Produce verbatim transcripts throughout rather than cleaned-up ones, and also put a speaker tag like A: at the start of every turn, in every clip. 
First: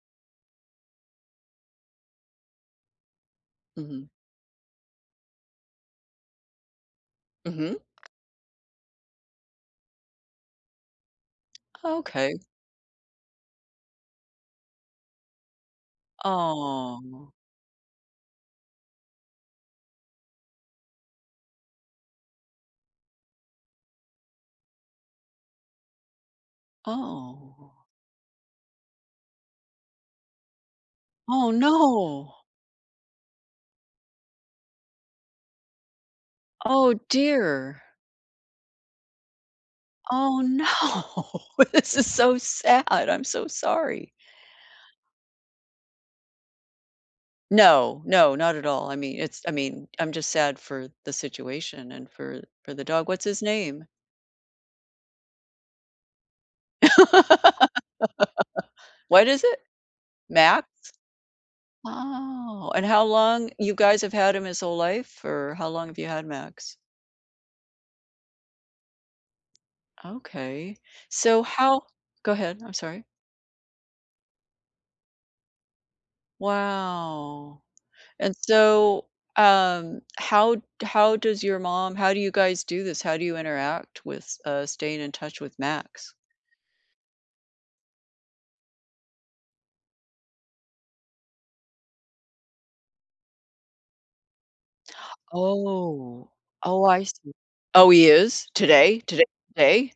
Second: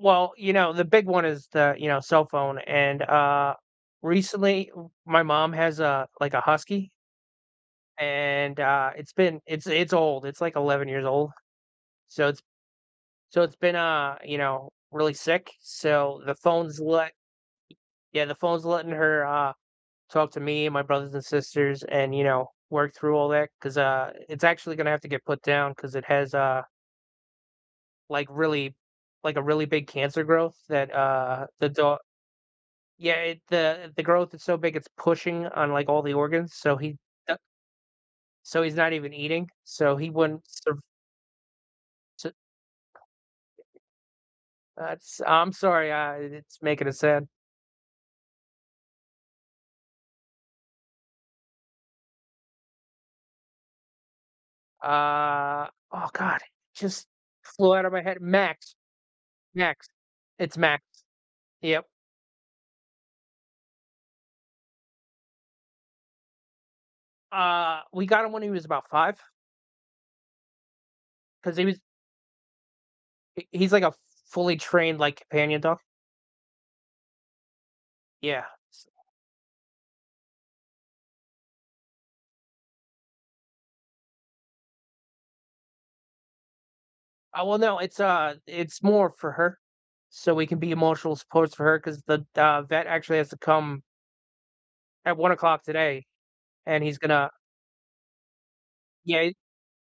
A: Well, you know, the big one is the, you know, cell phone and, uh,
B: Mhm.
A: recently w my mom has a, like, a husky
B: Mhm.
A: and, uh, it's been it's it's old, it's like eleven years old.
B: Oh,
A: So,
B: okay.
A: it's so it's been, uh, you know, really sick, so, the phone's le
B: Aw.
A: yeah, the phone's letting her, uh, talk to me and my brothers and sisters and, you know, work through all that 'cause, uh, it's actually gonna have to get put down 'cause it has, uh
B: Oh.
A: like really like, a really big cancer growth that, uh,
B: Oh,
A: the do
B: no!
A: yeah, it, uh the growth is so big, it's pushing on, like, all the organs, so,
B: Oh,
A: he da
B: dear.
A: so, he's not even eating. So, he
B: Oh,
A: wouldn't surv
B: no, this is
A: su
B: so sad, I'm so sorry.
A: that's I'm sorry, I it's making it sad.
B: No, no, not at all. I mean, it's I mean, I'm just sad for the situation and for for the dog. What's his name?
A: Uh oh, god, just flew out of my head. Max.
B: What is it?
A: Max. It's
B: Max?
A: Max. Yep.
B: Oh, and how long you guys have had him his whole life? Or how long have you had Max?
A: Uh, we got him when he was about five.
B: Okay. So,
A: 'Cause he was
B: how go ahead, I'm sorry.
A: He he's, like, a fully trained, like, companion dog.
B: Wow, and,
A: Yeah.
B: so, um, how d how does your mom how do you guys do this? How do you interact with, uh, staying in touch with Max?
A: Uh, well, no, it's, uh, it's more for her, so we can be emotional supports for her, 'cause the, uh, vet actually has to come at one o'clock today,
B: Oh.
A: and
B: Oh,
A: he's
B: I
A: gonna
B: see. Oh, he is? Today?
A: Yeah,
B: Today
A: i
B: today?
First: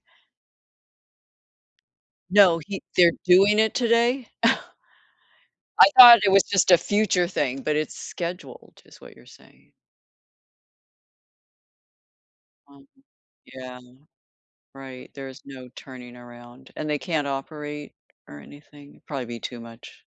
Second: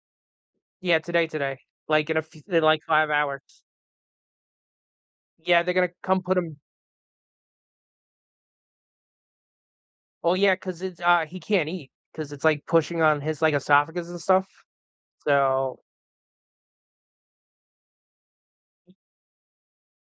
A: Yeah. Today, today, like, in a f
B: No,
A: in, like,
B: he
A: five
B: they're
A: hours.
B: doing it today?
A: Yeah, they're
B: I
A: gonna
B: thought
A: come
B: it
A: put
B: was
A: him
B: just a future thing, but it's scheduled, is what you're saying.
A: Oh, yeah, 'cause it's, uh he can't eat 'cause it's, like,
B: Uh-huh.
A: pushing on his, like,
B: Yeah.
A: esophagus and stuff,
B: Right, there's no
A: so
B: turning around, and they can't operate, or anything? It'd probably be too much.